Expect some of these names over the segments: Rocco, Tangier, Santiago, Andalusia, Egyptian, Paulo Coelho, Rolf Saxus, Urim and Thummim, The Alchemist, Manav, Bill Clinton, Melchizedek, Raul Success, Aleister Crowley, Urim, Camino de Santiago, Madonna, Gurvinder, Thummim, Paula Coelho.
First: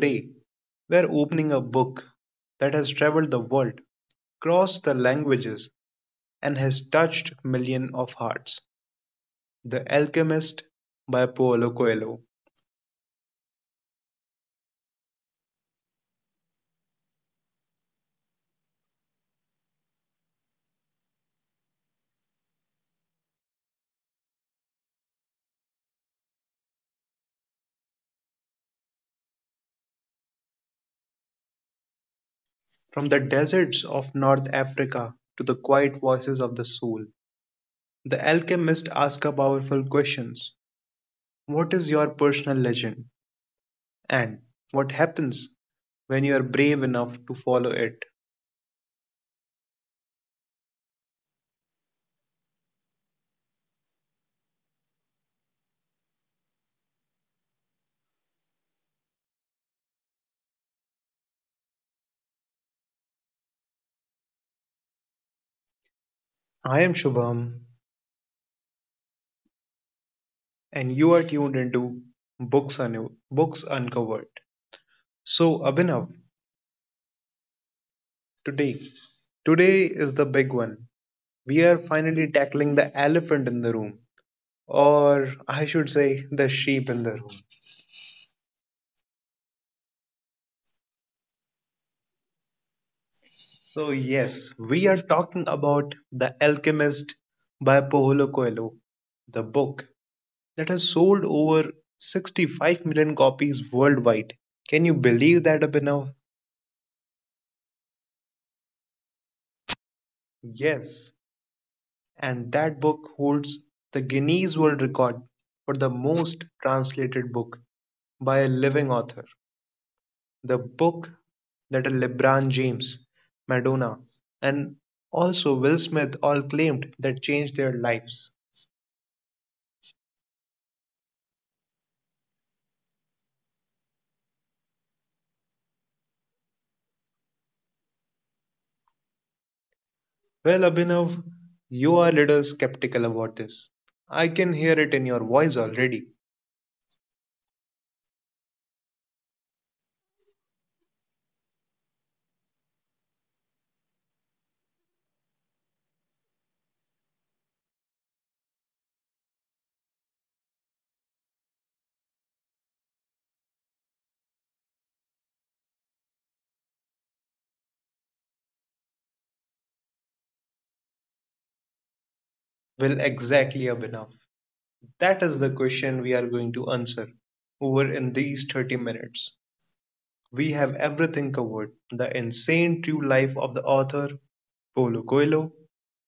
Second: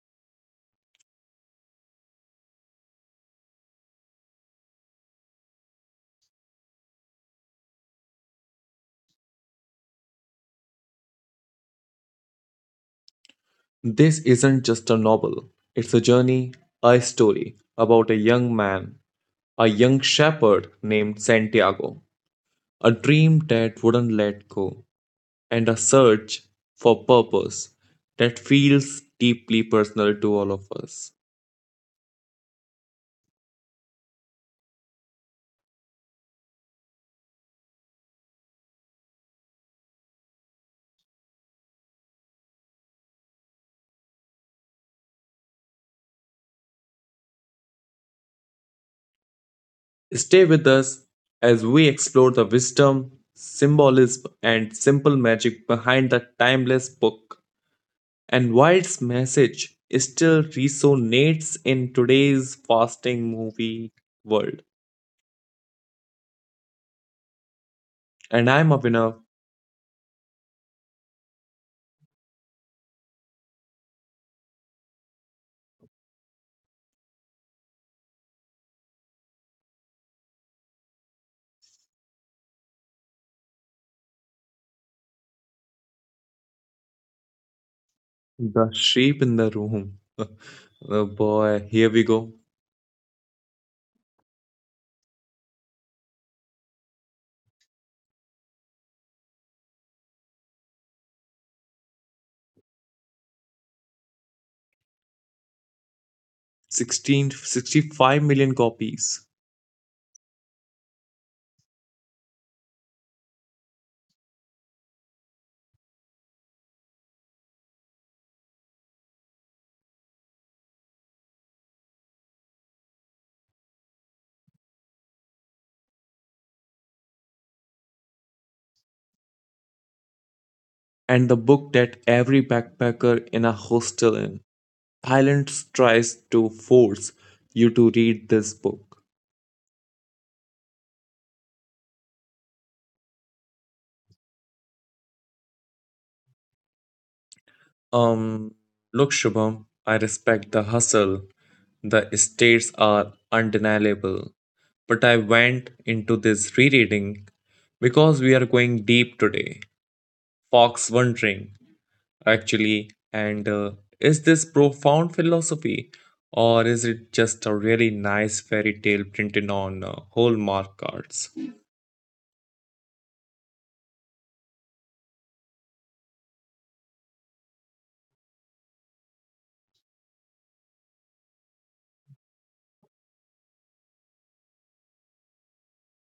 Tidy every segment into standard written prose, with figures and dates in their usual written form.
today we're opening a book that has traveled the world, crossed the languages, and has touched millions of hearts. The Alchemist by Paulo Coelho. This isn't just a novel, it's a journey, a story about a young man, a young shepherd named Santiago, a dream that wouldn't let go, and a search for purpose that feels deeply personal to all of us. From the deserts of North Africa to the quiet voices of the soul, the alchemist asks powerful questions. What is your personal legend? And what happens when you are brave enough to follow it? Stay with us as we explore the wisdom, symbolism, and simple magic behind the timeless book, and why its message still resonates in today's fasting movie world. I am Shubham, And I'm Abhinav, and you are tuned into Books, Books Uncovered. So, Abhinav, today, today is the big one. We are finally tackling the elephant in the room, or I should say, the sheep in the room. the sheep in the room. Oh boy, here we go. So, yes, we are talking about The Alchemist by Paulo Coelho, the book that has sold over 65 million copies worldwide. Can you believe that, Abhinav? 16, 65 million copies. Yes, and that book holds the Guinness World Record for the most translated book by a living author. The book that a LeBron James, Madonna, and also Will Smith all claimed that changed their lives. And the book that every backpacker in a hostel in Thailand tries to force you to read this book. Well, Abhinav, you are a little skeptical about this. I can hear it in your voice already. Um, Look, Shubham, I respect the hustle. The states are undeniable. But I went into this rereading because we are going deep today. Fox wondering, actually, and is this profound philosophy or is it just a really nice fairy tale printed on hallmark cards? Well, exactly, Abhinav. That is the question we are going to answer over in these 30 minutes. We have everything covered: the insane true life of the author, Paulo Coelho,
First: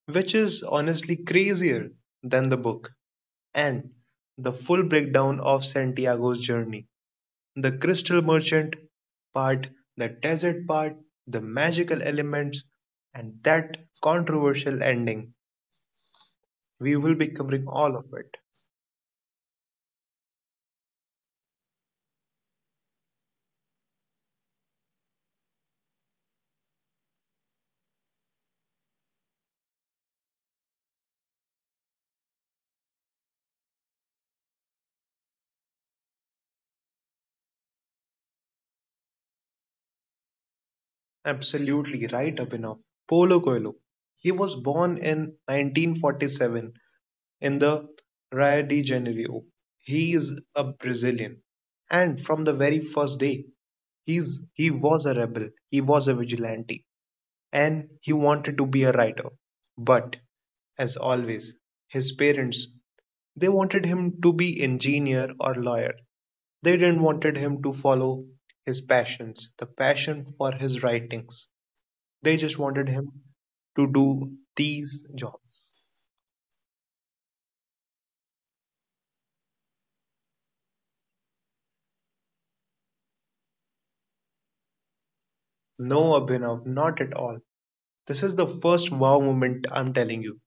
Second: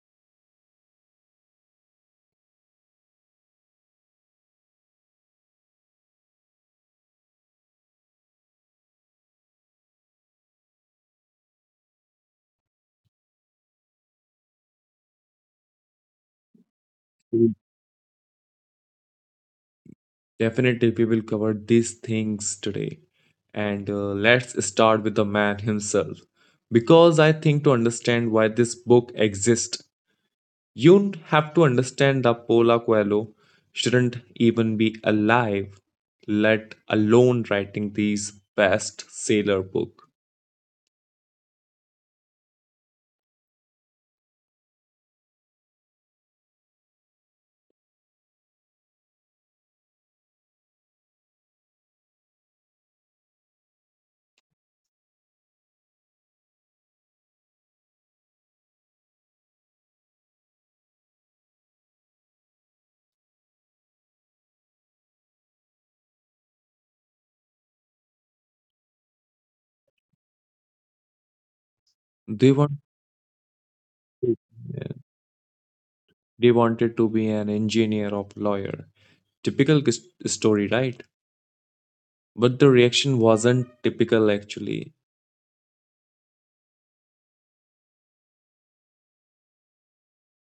which is honestly crazier than the book, and the full breakdown of Santiago's journey, the crystal merchant part, the desert part, the magical elements, and that controversial ending. We will be covering all of it. Definitely, we will cover these things today. And let's start with the man himself. Because I think to understand why this book exists, you have to understand that Paula Coelho shouldn't even be alive, let alone writing these best seller book. Absolutely right, Abhinav. Paulo Coelho. He was born in 1947 in the Rio de Janeiro. He is a Brazilian, and from the very first day, he was a rebel. He was a vigilante, and he wanted to be a writer. But as always, his parents they wanted him to be engineer or lawyer. They didn't wanted him to follow his passions, the passion for his writings. They They just want wanted him to do Yeah, these jobs. they wanted to be an engineer or lawyer. Typical story, right? But the reaction wasn't typical actually. No, Abhinav, not at all. This is the first wow moment, I'm telling you.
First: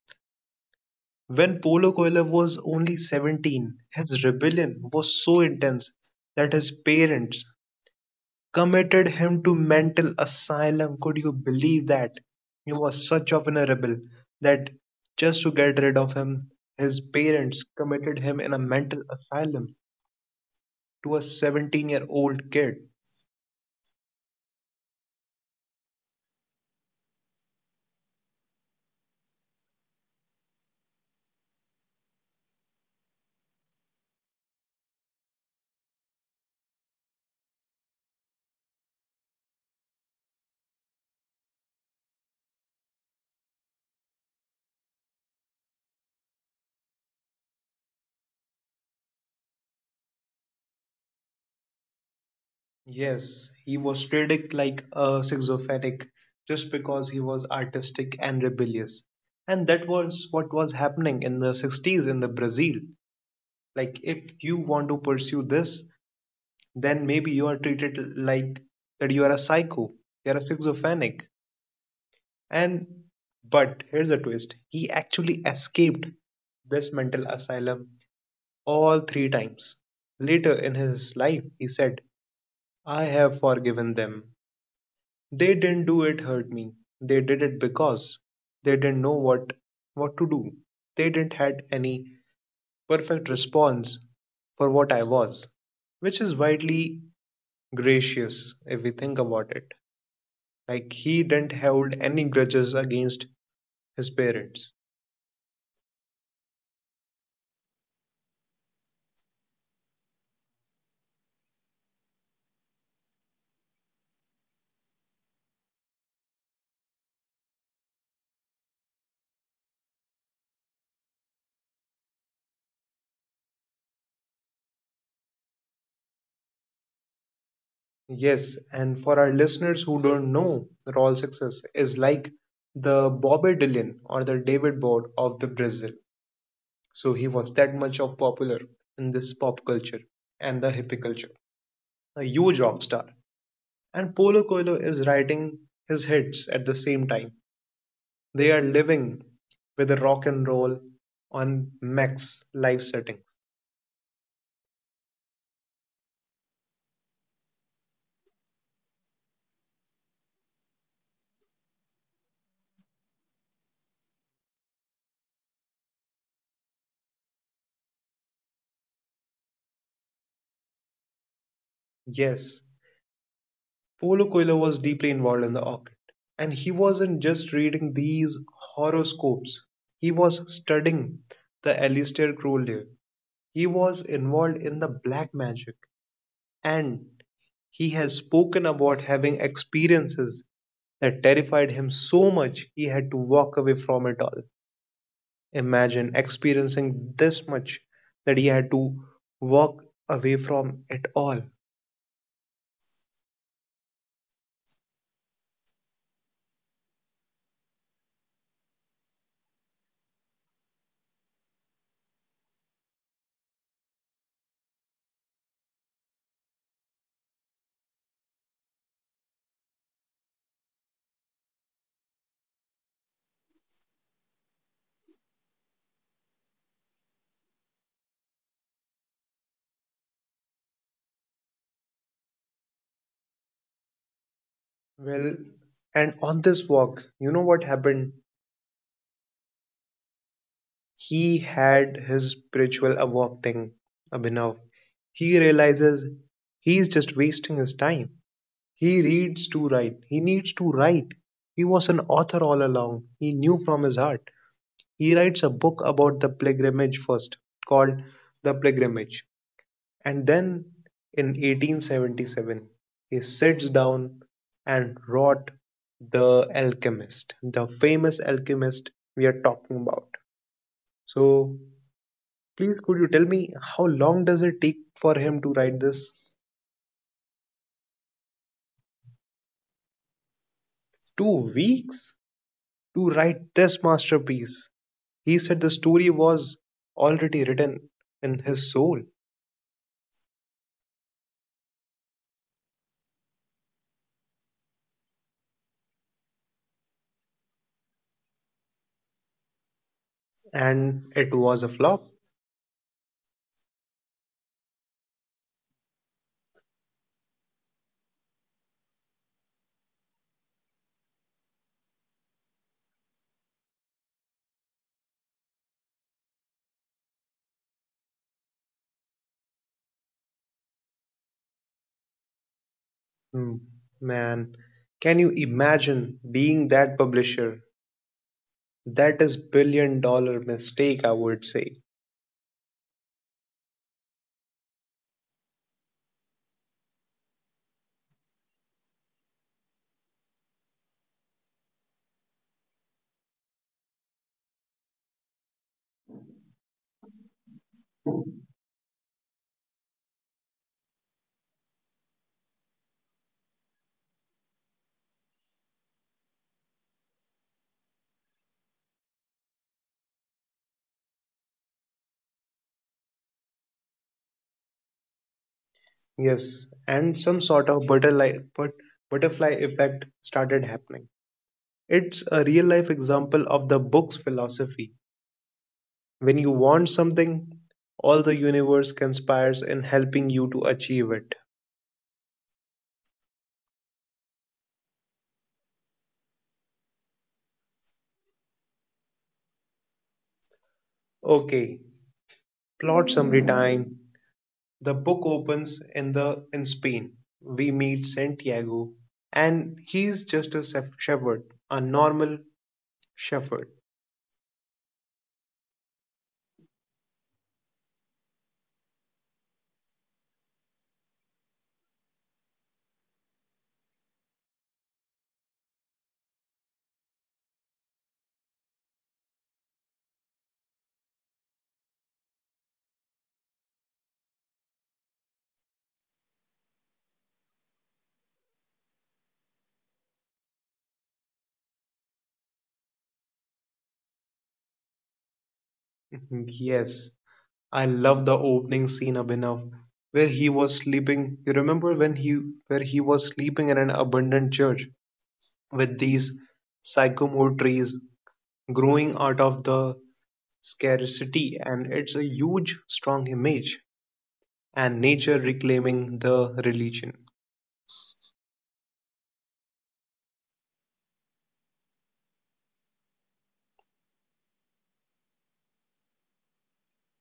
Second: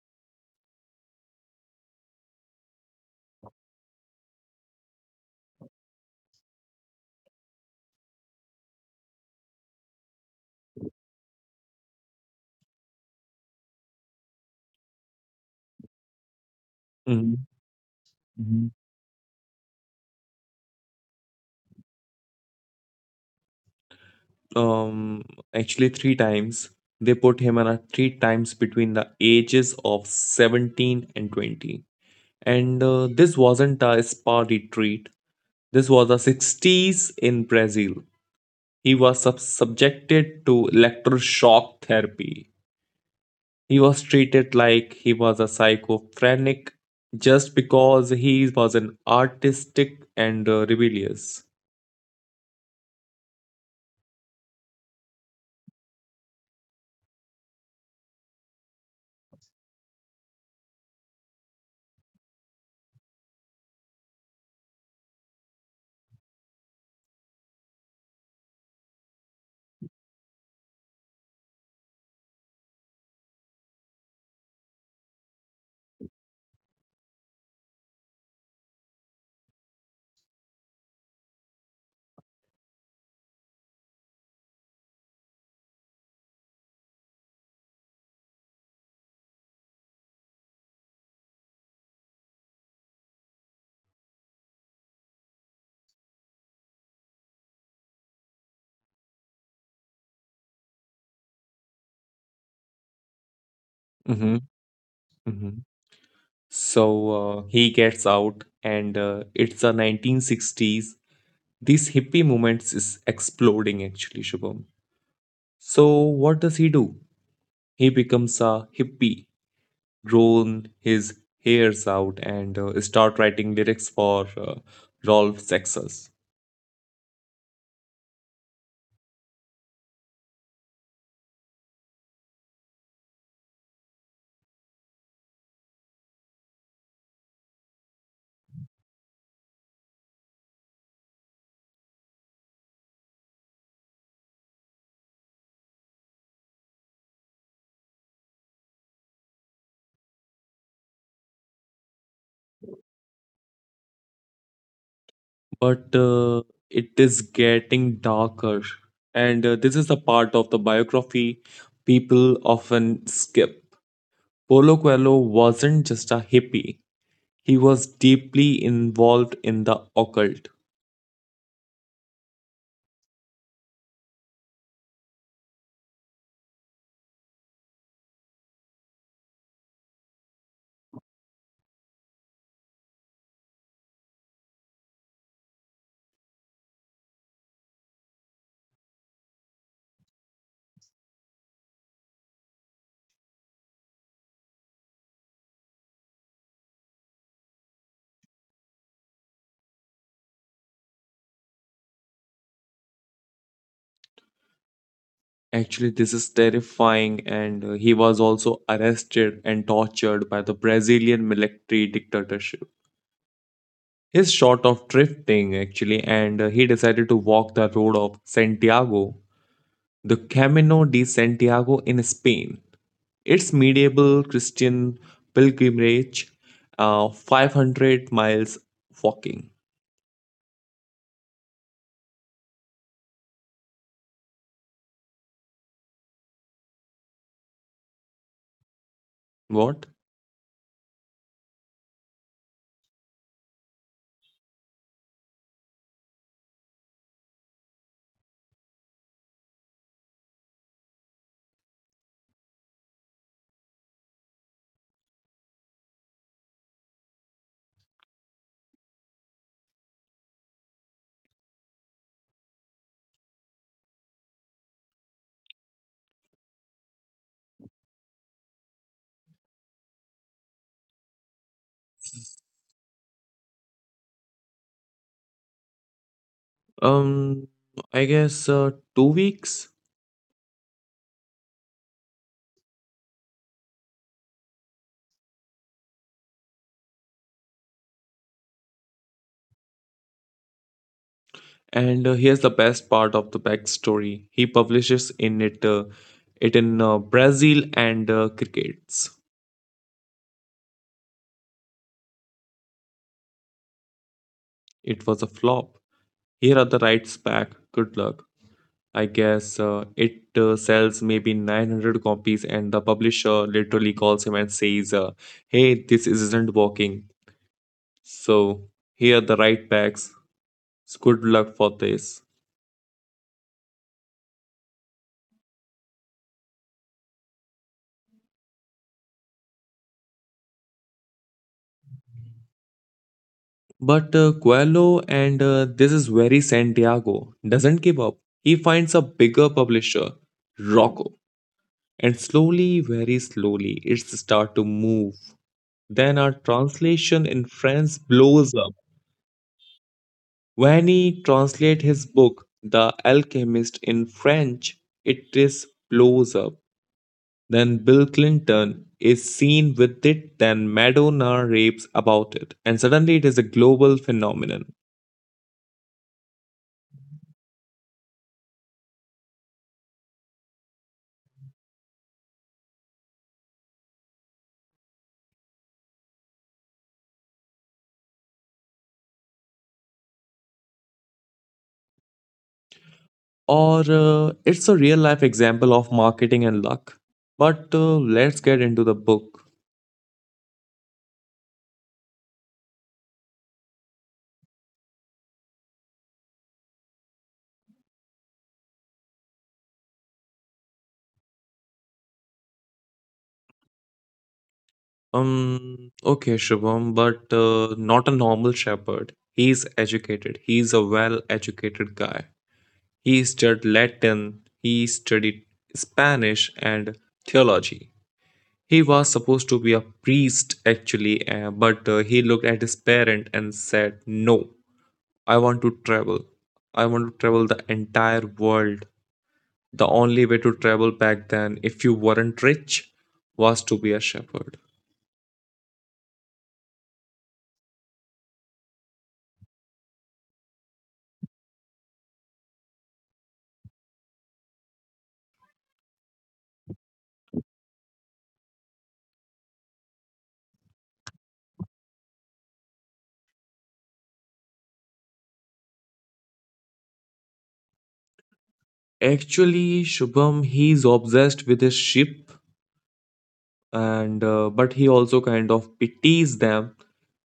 When Paulo Coelho was only 17, his rebellion was so intense that his parents committed him to mental asylum. Could you believe that? He was such of a rebel that just to get rid of him, his Mhm. parents committed him in a mental asylum to a 17-year-old kid. um Actually three times they put him on a three times between the ages of 17 and 20, and this wasn't a spa retreat. This was the 60s in Brazil. He was subjected to electroshock therapy. He was treated like he was a psychophrenic just because he was an artistic and rebellious. Yes, he was treated like a schizophrenic just because he was artistic and rebellious. And that was what was happening in the 60s in the Brazil. Like if you want to pursue this, then maybe you are treated like that you are a psycho, you are a schizophrenic. And but here's a twist. He actually escaped this mental asylum all three times. Later in his life, he said, I have forgiven them. They didn't do it hurt me. They did it because they didn't know what to do. They didn't had any perfect response for what I was, which is widely gracious if we think about it. Like he didn't hold any grudges against his Hmm. parents. So he gets out, and it's the 1960s. This hippie movement is exploding actually, Shubham. So what does he do? He becomes a hippie, grown his hairs out, and start writing lyrics for Rolf Saxus. Yes, and for our listeners who don't know, Raul Success is like the Bobby Dylan or the David Board of the Brazil. So he was that much of popular in this pop culture and the hippie culture. A huge rock star. And Polo Coelho is writing his hits at the same time. They are living with the rock and roll on max live setting. But it is getting darker, and this is the part of the biography people often skip. Polo Coelho wasn't just a hippie. He was deeply involved in the occult. Yes, Polo Coelho was deeply involved in the orchid. And he wasn't just reading these horoscopes. He was studying the Aleister Crowley. He was involved in the black magic and he has spoken about having experiences that terrified him so much he had to walk away from it all. Imagine experiencing this much that he had to walk away from it all. Actually, this is terrifying, and he was also arrested and tortured by the Brazilian military dictatorship. He's short of drifting, actually, and he decided to walk the road of Santiago, the Camino de Santiago in Spain. Its medieval Christian pilgrimage, 500 miles walking. Well, and on this walk, you know what happened? What? He had his spiritual awakening, Abhinav. He realizes he is just wasting his time. He reads to write. He needs to write. He was an author all along. He knew from his heart. He writes a book about the pilgrimage first, called "The Pilgrimage", and then in 1877 he sits down and wrote The Alchemist, the famous alchemist we are talking about. So, please could you tell me how long does it take for him to write this? Um, I guess 2 weeks. 2 weeks to write this masterpiece. He said the story was already written in his soul And here's the best part of the backstory. He publishes in it it in Brazil and crickets. and it was a flop. It was a flop. Here are the rights back. Good luck. I guess it sells maybe 900 copies, and the publisher literally calls him and says, "Hey, this isn't working. So here are the right backs. Good luck for this." Hmm. Man, can you imagine being that publisher? That is $1 billion mistake, I would say. But Coelho and this is very Santiago doesn't give up. He finds a bigger publisher, Rocco, and slowly, very slowly, it's start to move. Then our translation in France blows up. When he translate his book, The Alchemist, in French, it is blows up. Then Bill Clinton is seen with it. Then Madonna rapes about it, and suddenly it is a global phenomenon. Yes, and some sort of butterfly effect started happening. It's a real life example of the book's philosophy. When you want something, all the universe conspires in helping you to achieve it. Or it's a real life example of marketing and luck. But let's get into the book. Okay, plot summary time. The book opens in Spain. We meet Santiago and he's just shepherd, a normal shepherd. Okay, Shubham, but not a normal shepherd. He's educated. He's a well educated guy. He studied Latin, he studied Spanish and theology. He was supposed to be a priest actually, but he looked at his parent and said, No, I want to travel. I want to travel the entire world. The only way to travel back then, if you weren't rich, was to be a shepherd. Yes, I love the opening scene, Abhinav, where he was sleeping. You remember when he where he was sleeping in an abandoned church with these sycamore trees growing out of the scarcity, and it's a huge strong image and nature reclaiming the religion. Actually, Shubham, he's obsessed with his sheep, and but he also kind of pities them.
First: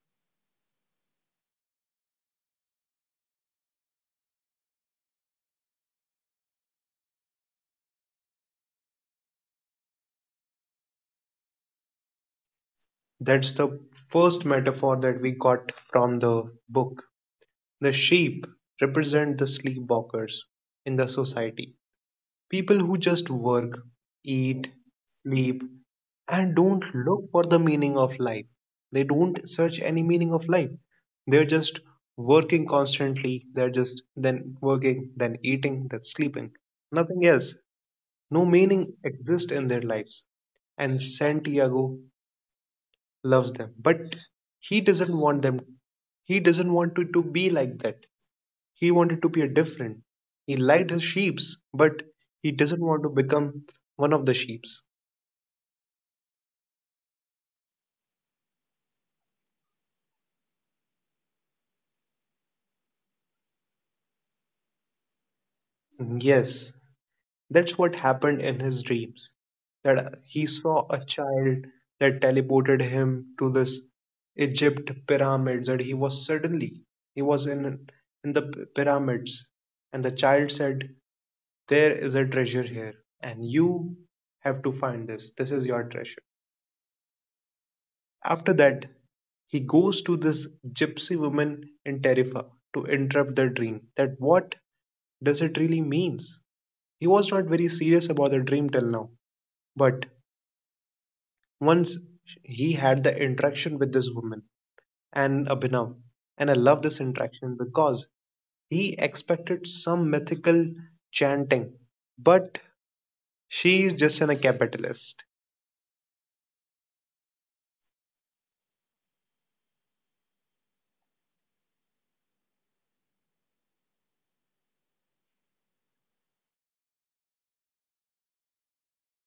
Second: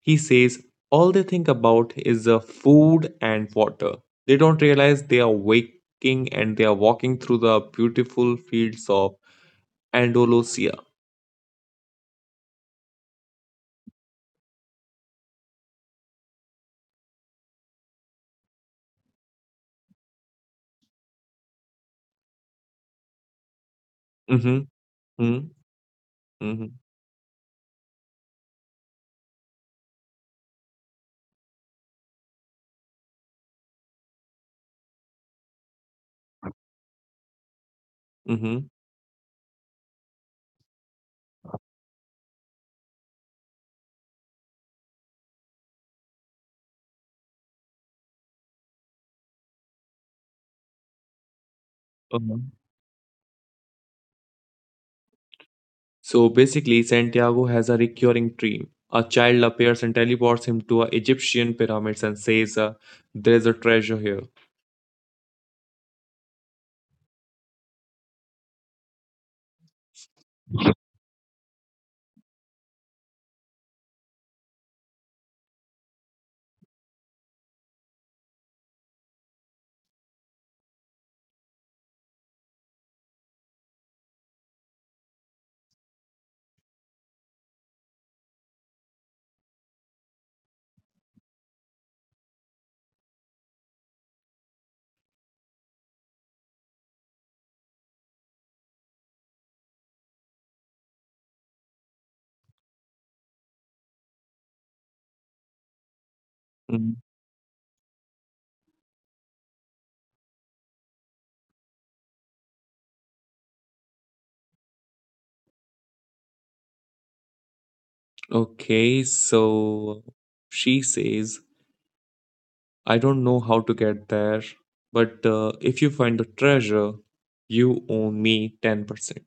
He says all they think about is food and water. They don't realize they are waking and they are walking through the beautiful fields of Andalusia. That's the first metaphor that we got from the book. The sheep represent the sleepwalkers in the society. People who just work, Mm-hmm. eat, Mm-hmm. sleep, and Mm-hmm. don't look for the meaning of life. They don't search any meaning of life. They're just working constantly. They're just then working, then eating, then sleeping. Nothing else. No Mm-hmm. meaning exists in their lives. And Santiago loves them, but he doesn't want them he doesn't want to be like that. He wanted to be a different. He liked his sheeps, but Uh-huh. he doesn't want to become one of the sheeps. So basically, Santiago has a recurring dream. A child appears and teleports him to a Egyptian pyramids and says, "There is a treasure here." Mm, yes, that's what happened in his dreams, that he saw a child that teleported him to this egypt pyramids, that he was he was in in the pyramids, and the child said there is a treasure here and you have to find this. This is your treasure. After that, he goes to this gypsy woman in tarifa to interrupt their dream that what does it really means. He was not very serious about the dream till now, but once he had the interaction with this woman. And Abhinav, and I love Mm. this interaction because he expected some mythical chanting, but she is just a capitalist. Okay, so she says, "I don't know how to get there, but if you find the treasure, you owe me 10%."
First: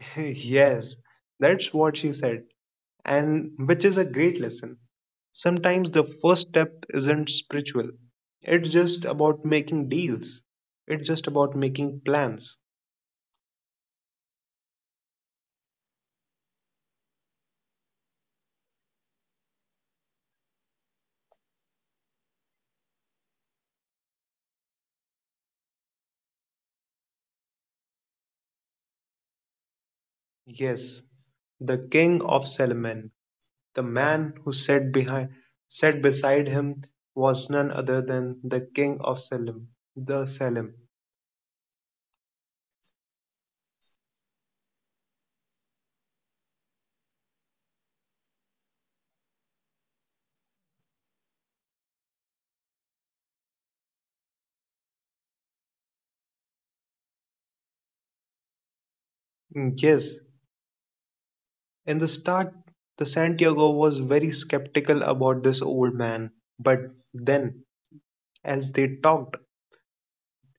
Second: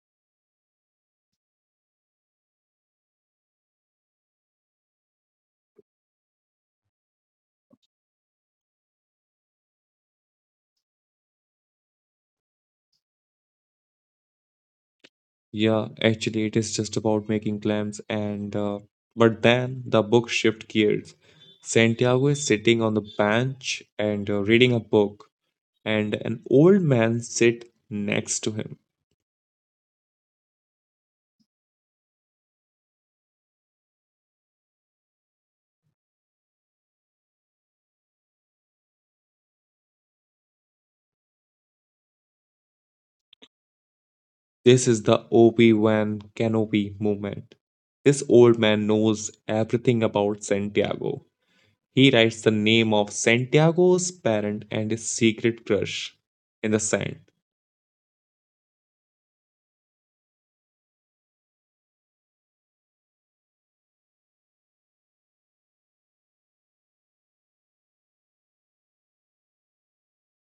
Yes, that's what she said, and which is a great lesson. Sometimes the first step isn't spiritual. It's just about making deals. It's just about making plans. Yeah, actually, it is just about making clams and but then the book shift gears. Santiago is sitting on the bench and reading a book, and an old man sit next to him. Yes, the king of Solomon, the man who sat beside him was none other than the king of Salem, the Salem. This is the Obi-Wan Kenobi movement. This old man knows everything about Santiago. He writes the name of Santiago's parent and his secret crush in the sand. Yes, in the start the Santiago was very skeptical about this old man, but then as they talked,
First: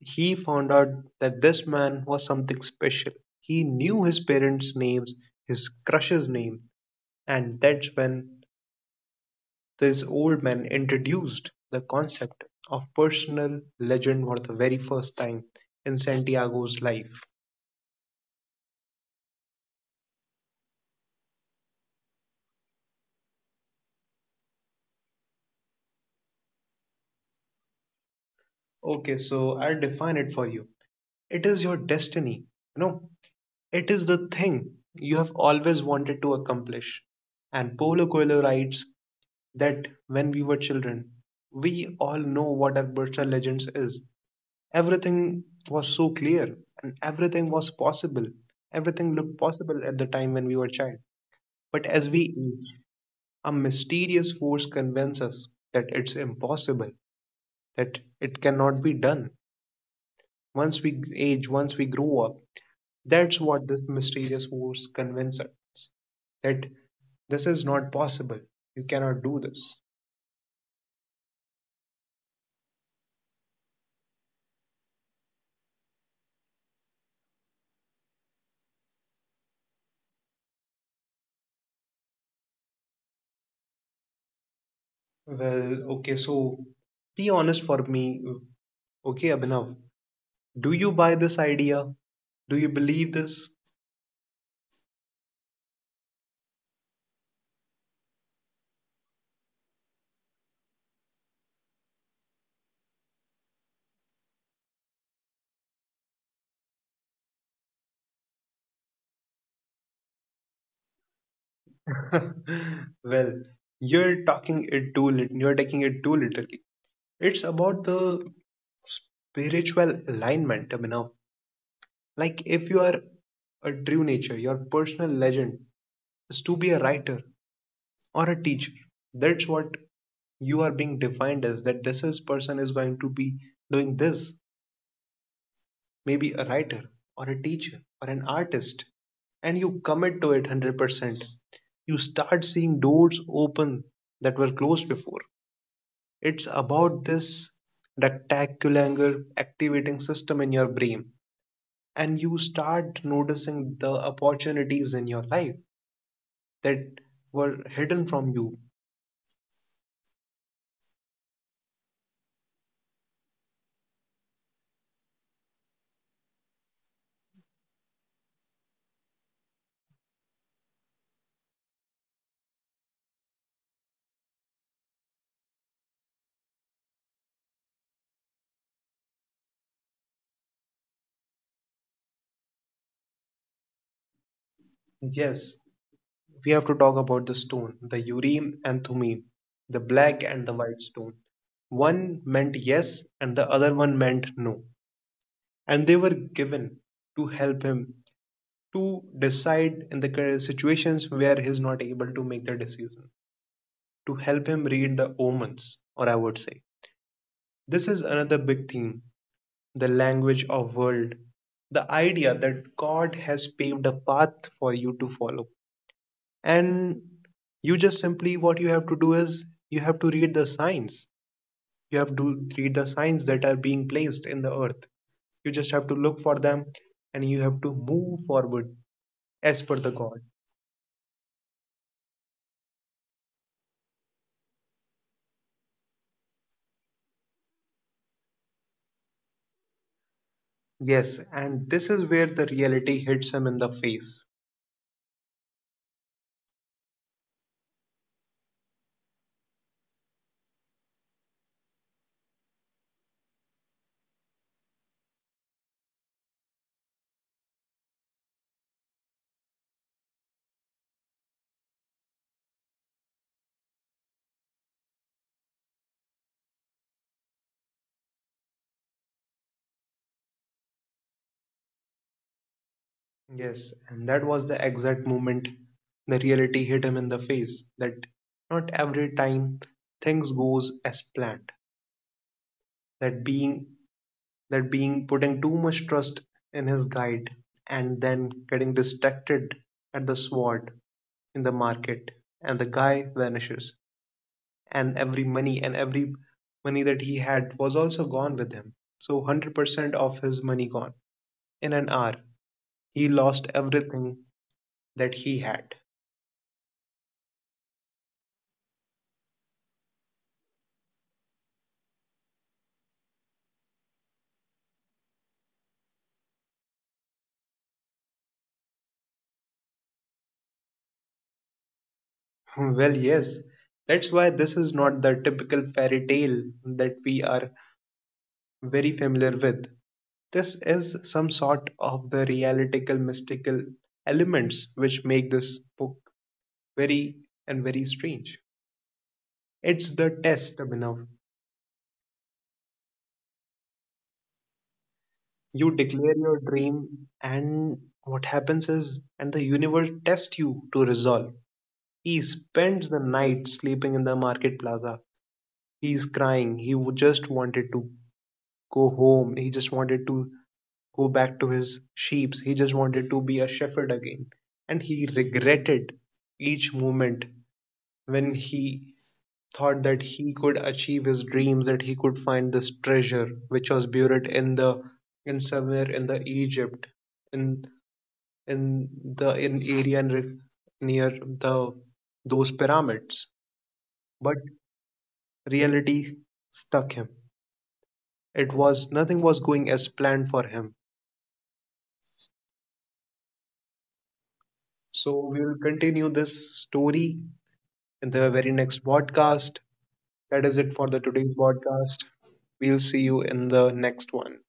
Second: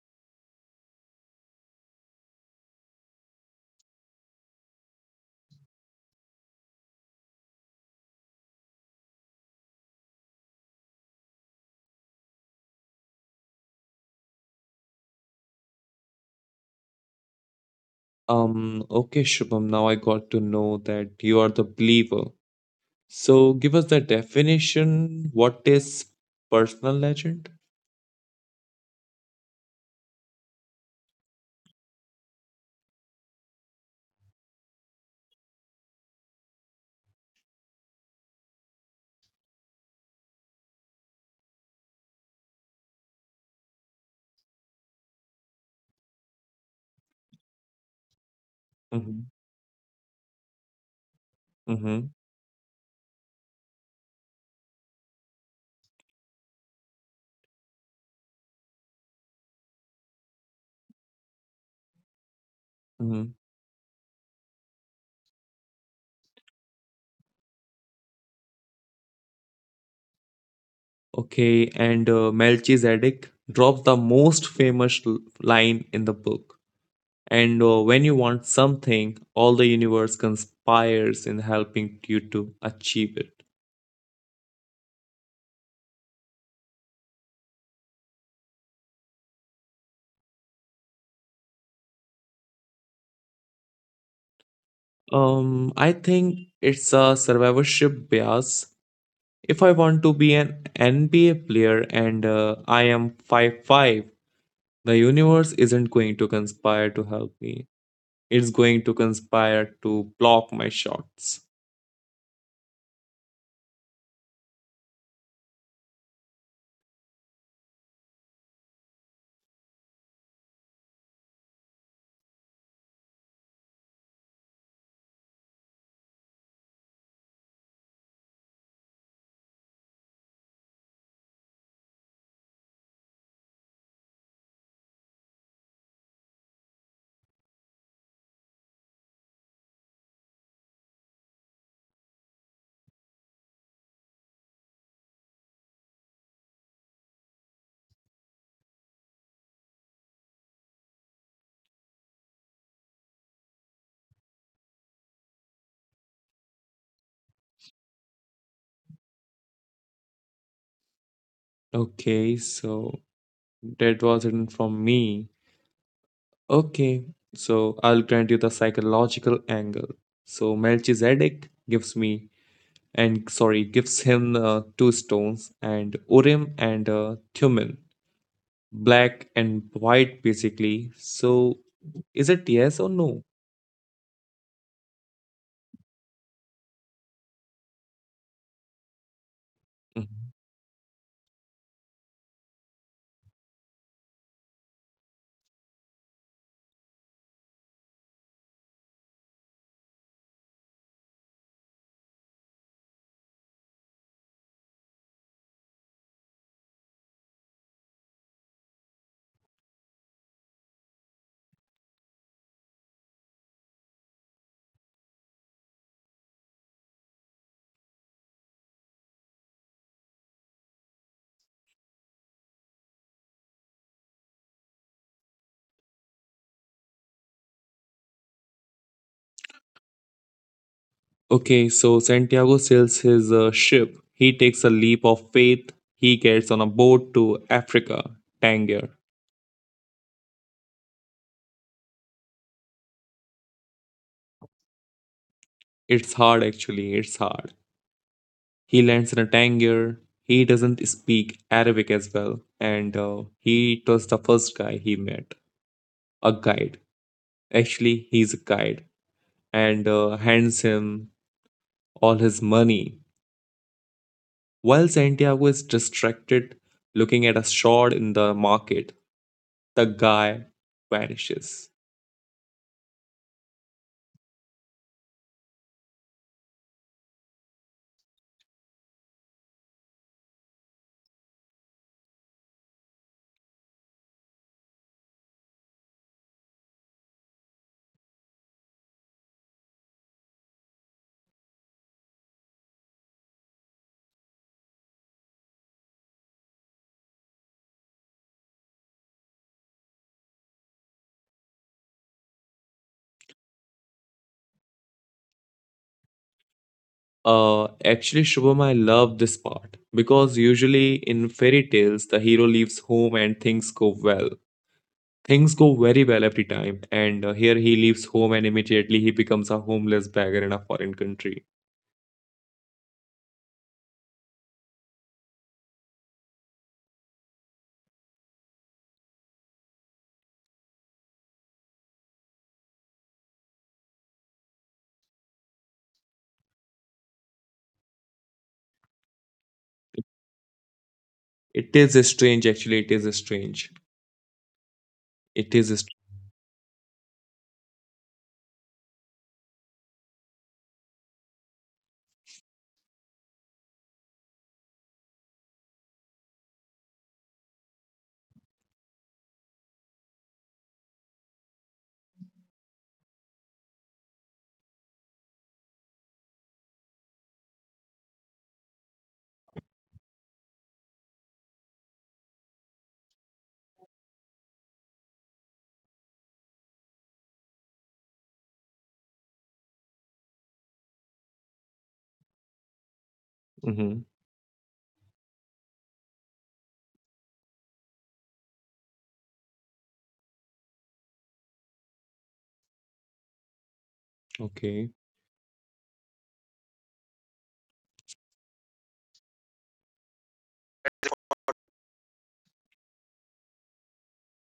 he found out that this man was something special. He knew his parents' names, his crush's name, and that's when this old man introduced the concept of personal legend for the very first time in Santiago's life. Okay, Shubham, now I got to know that you are the believer. So, give us the definition. What is personal legend? Okay, so I'll define it for you. It is your destiny. You know, it is the thing you have always wanted to accomplish. And Paulo Coelho writes that when we were children, we all know what Alberta Legends is. Everything was so clear and everything was possible. Everything Mm-hmm. looked possible at the time when we were child. But Mm-hmm. as we age, a mysterious force convinces us that it's impossible, that it cannot be done. Once we age, once we grow up, Mm-hmm. that's what this mysterious force convinces us that this is not possible. You cannot do this. Okay, and Melchizedek drops the most famous line in the book. And when you want something, all the universe conspires in helping you to achieve it. Well, okay, so be honest for me. Okay, Abhinav, do you buy this idea? Do you believe this? I think it's a survivorship bias. If I want to be an NBA player and I am five five, the universe isn't going to conspire to help me. It's going to conspire to block my shots. Well, you're taking it too literally. It's about the spiritual alignment, Abhinav. Like if you are a true nature, your personal legend is to be a writer or a teacher. That's what you are being defined as, that this is person is going to be doing this, maybe a writer or a teacher or an artist, and you commit to it 100%, you start seeing doors open that were closed before. It's about this rectangular activating system in your brain, and you start noticing the opportunities in your life that were hidden from you. Okay, so that was it from me. Okay, so I'll grant you the psychological angle. So Melchizedek gives me and sorry gives him two stones and Urim and Thummim. Black and white, basically. So, is it yes or no? Yes, we have to talk about the stone, the Urim and Thummim, the black Mhm. and the white stone. One meant yes, and the other one meant no. And they were given to help him to decide in the situations where he's not able to make the decision, to help him read the omens, or I would say. This is another big theme, the language of world, the idea that God has paved a path for you to follow. And you just simply what you have to do is you have to read the signs. That are being placed in the earth, you just have to look for them, and you have to move forward as per the god. Okay, so Santiago sails his ship. He takes a leap of faith. He gets on a boat to Africa, Tangier. Yes, and this is where the reality hits him in the face. It's hard, actually. It's hard. He lands in a Tangier. He doesn't speak Arabic as well. And he was the first guy he met, a guide. Actually, he's a guide. And hands him all his money. While Santiago is distracted looking at a shot in the market, the guy vanishes. Yes, and that was the exact moment the reality hit him in the face, that not every time things goes as planned, that being that being putting too much trust in his guide and then getting distracted at the sword in the market, and the guy vanishes, and every money that he had was also gone with him. So 100% of his money gone in an hour. He lost everything that he had. Actually, Shubham, I love this part because usually in fairy tales, the hero leaves home and things go well. Things go very well every time, and here he leaves home and immediately he becomes a homeless beggar in a foreign country. Well, yes, that's why this is not the typical fairy tale that we are very familiar with. This is some sort of the realistical mystical elements which make this book very and very strange. It's the test, Abhinav. It is strange, actually. It is strange. It is. You St- declare your dream, and the universe tests you to resolve. He spends the night sleeping in the market plaza. He's crying. He just wanted to go home. He just wanted to go back to his sheep. He just wanted to be a shepherd again. And he regretted each moment when he thought that he could achieve his dreams, that he could find this treasure which was buried in the in somewhere in the Egypt, in in in area near the those pyramids. Mhm. But reality stuck him. It was nothing was going as planned for him. Okay. So we will continue this story in the very next podcast. That is it for the today's podcast. We'll see you in the next one.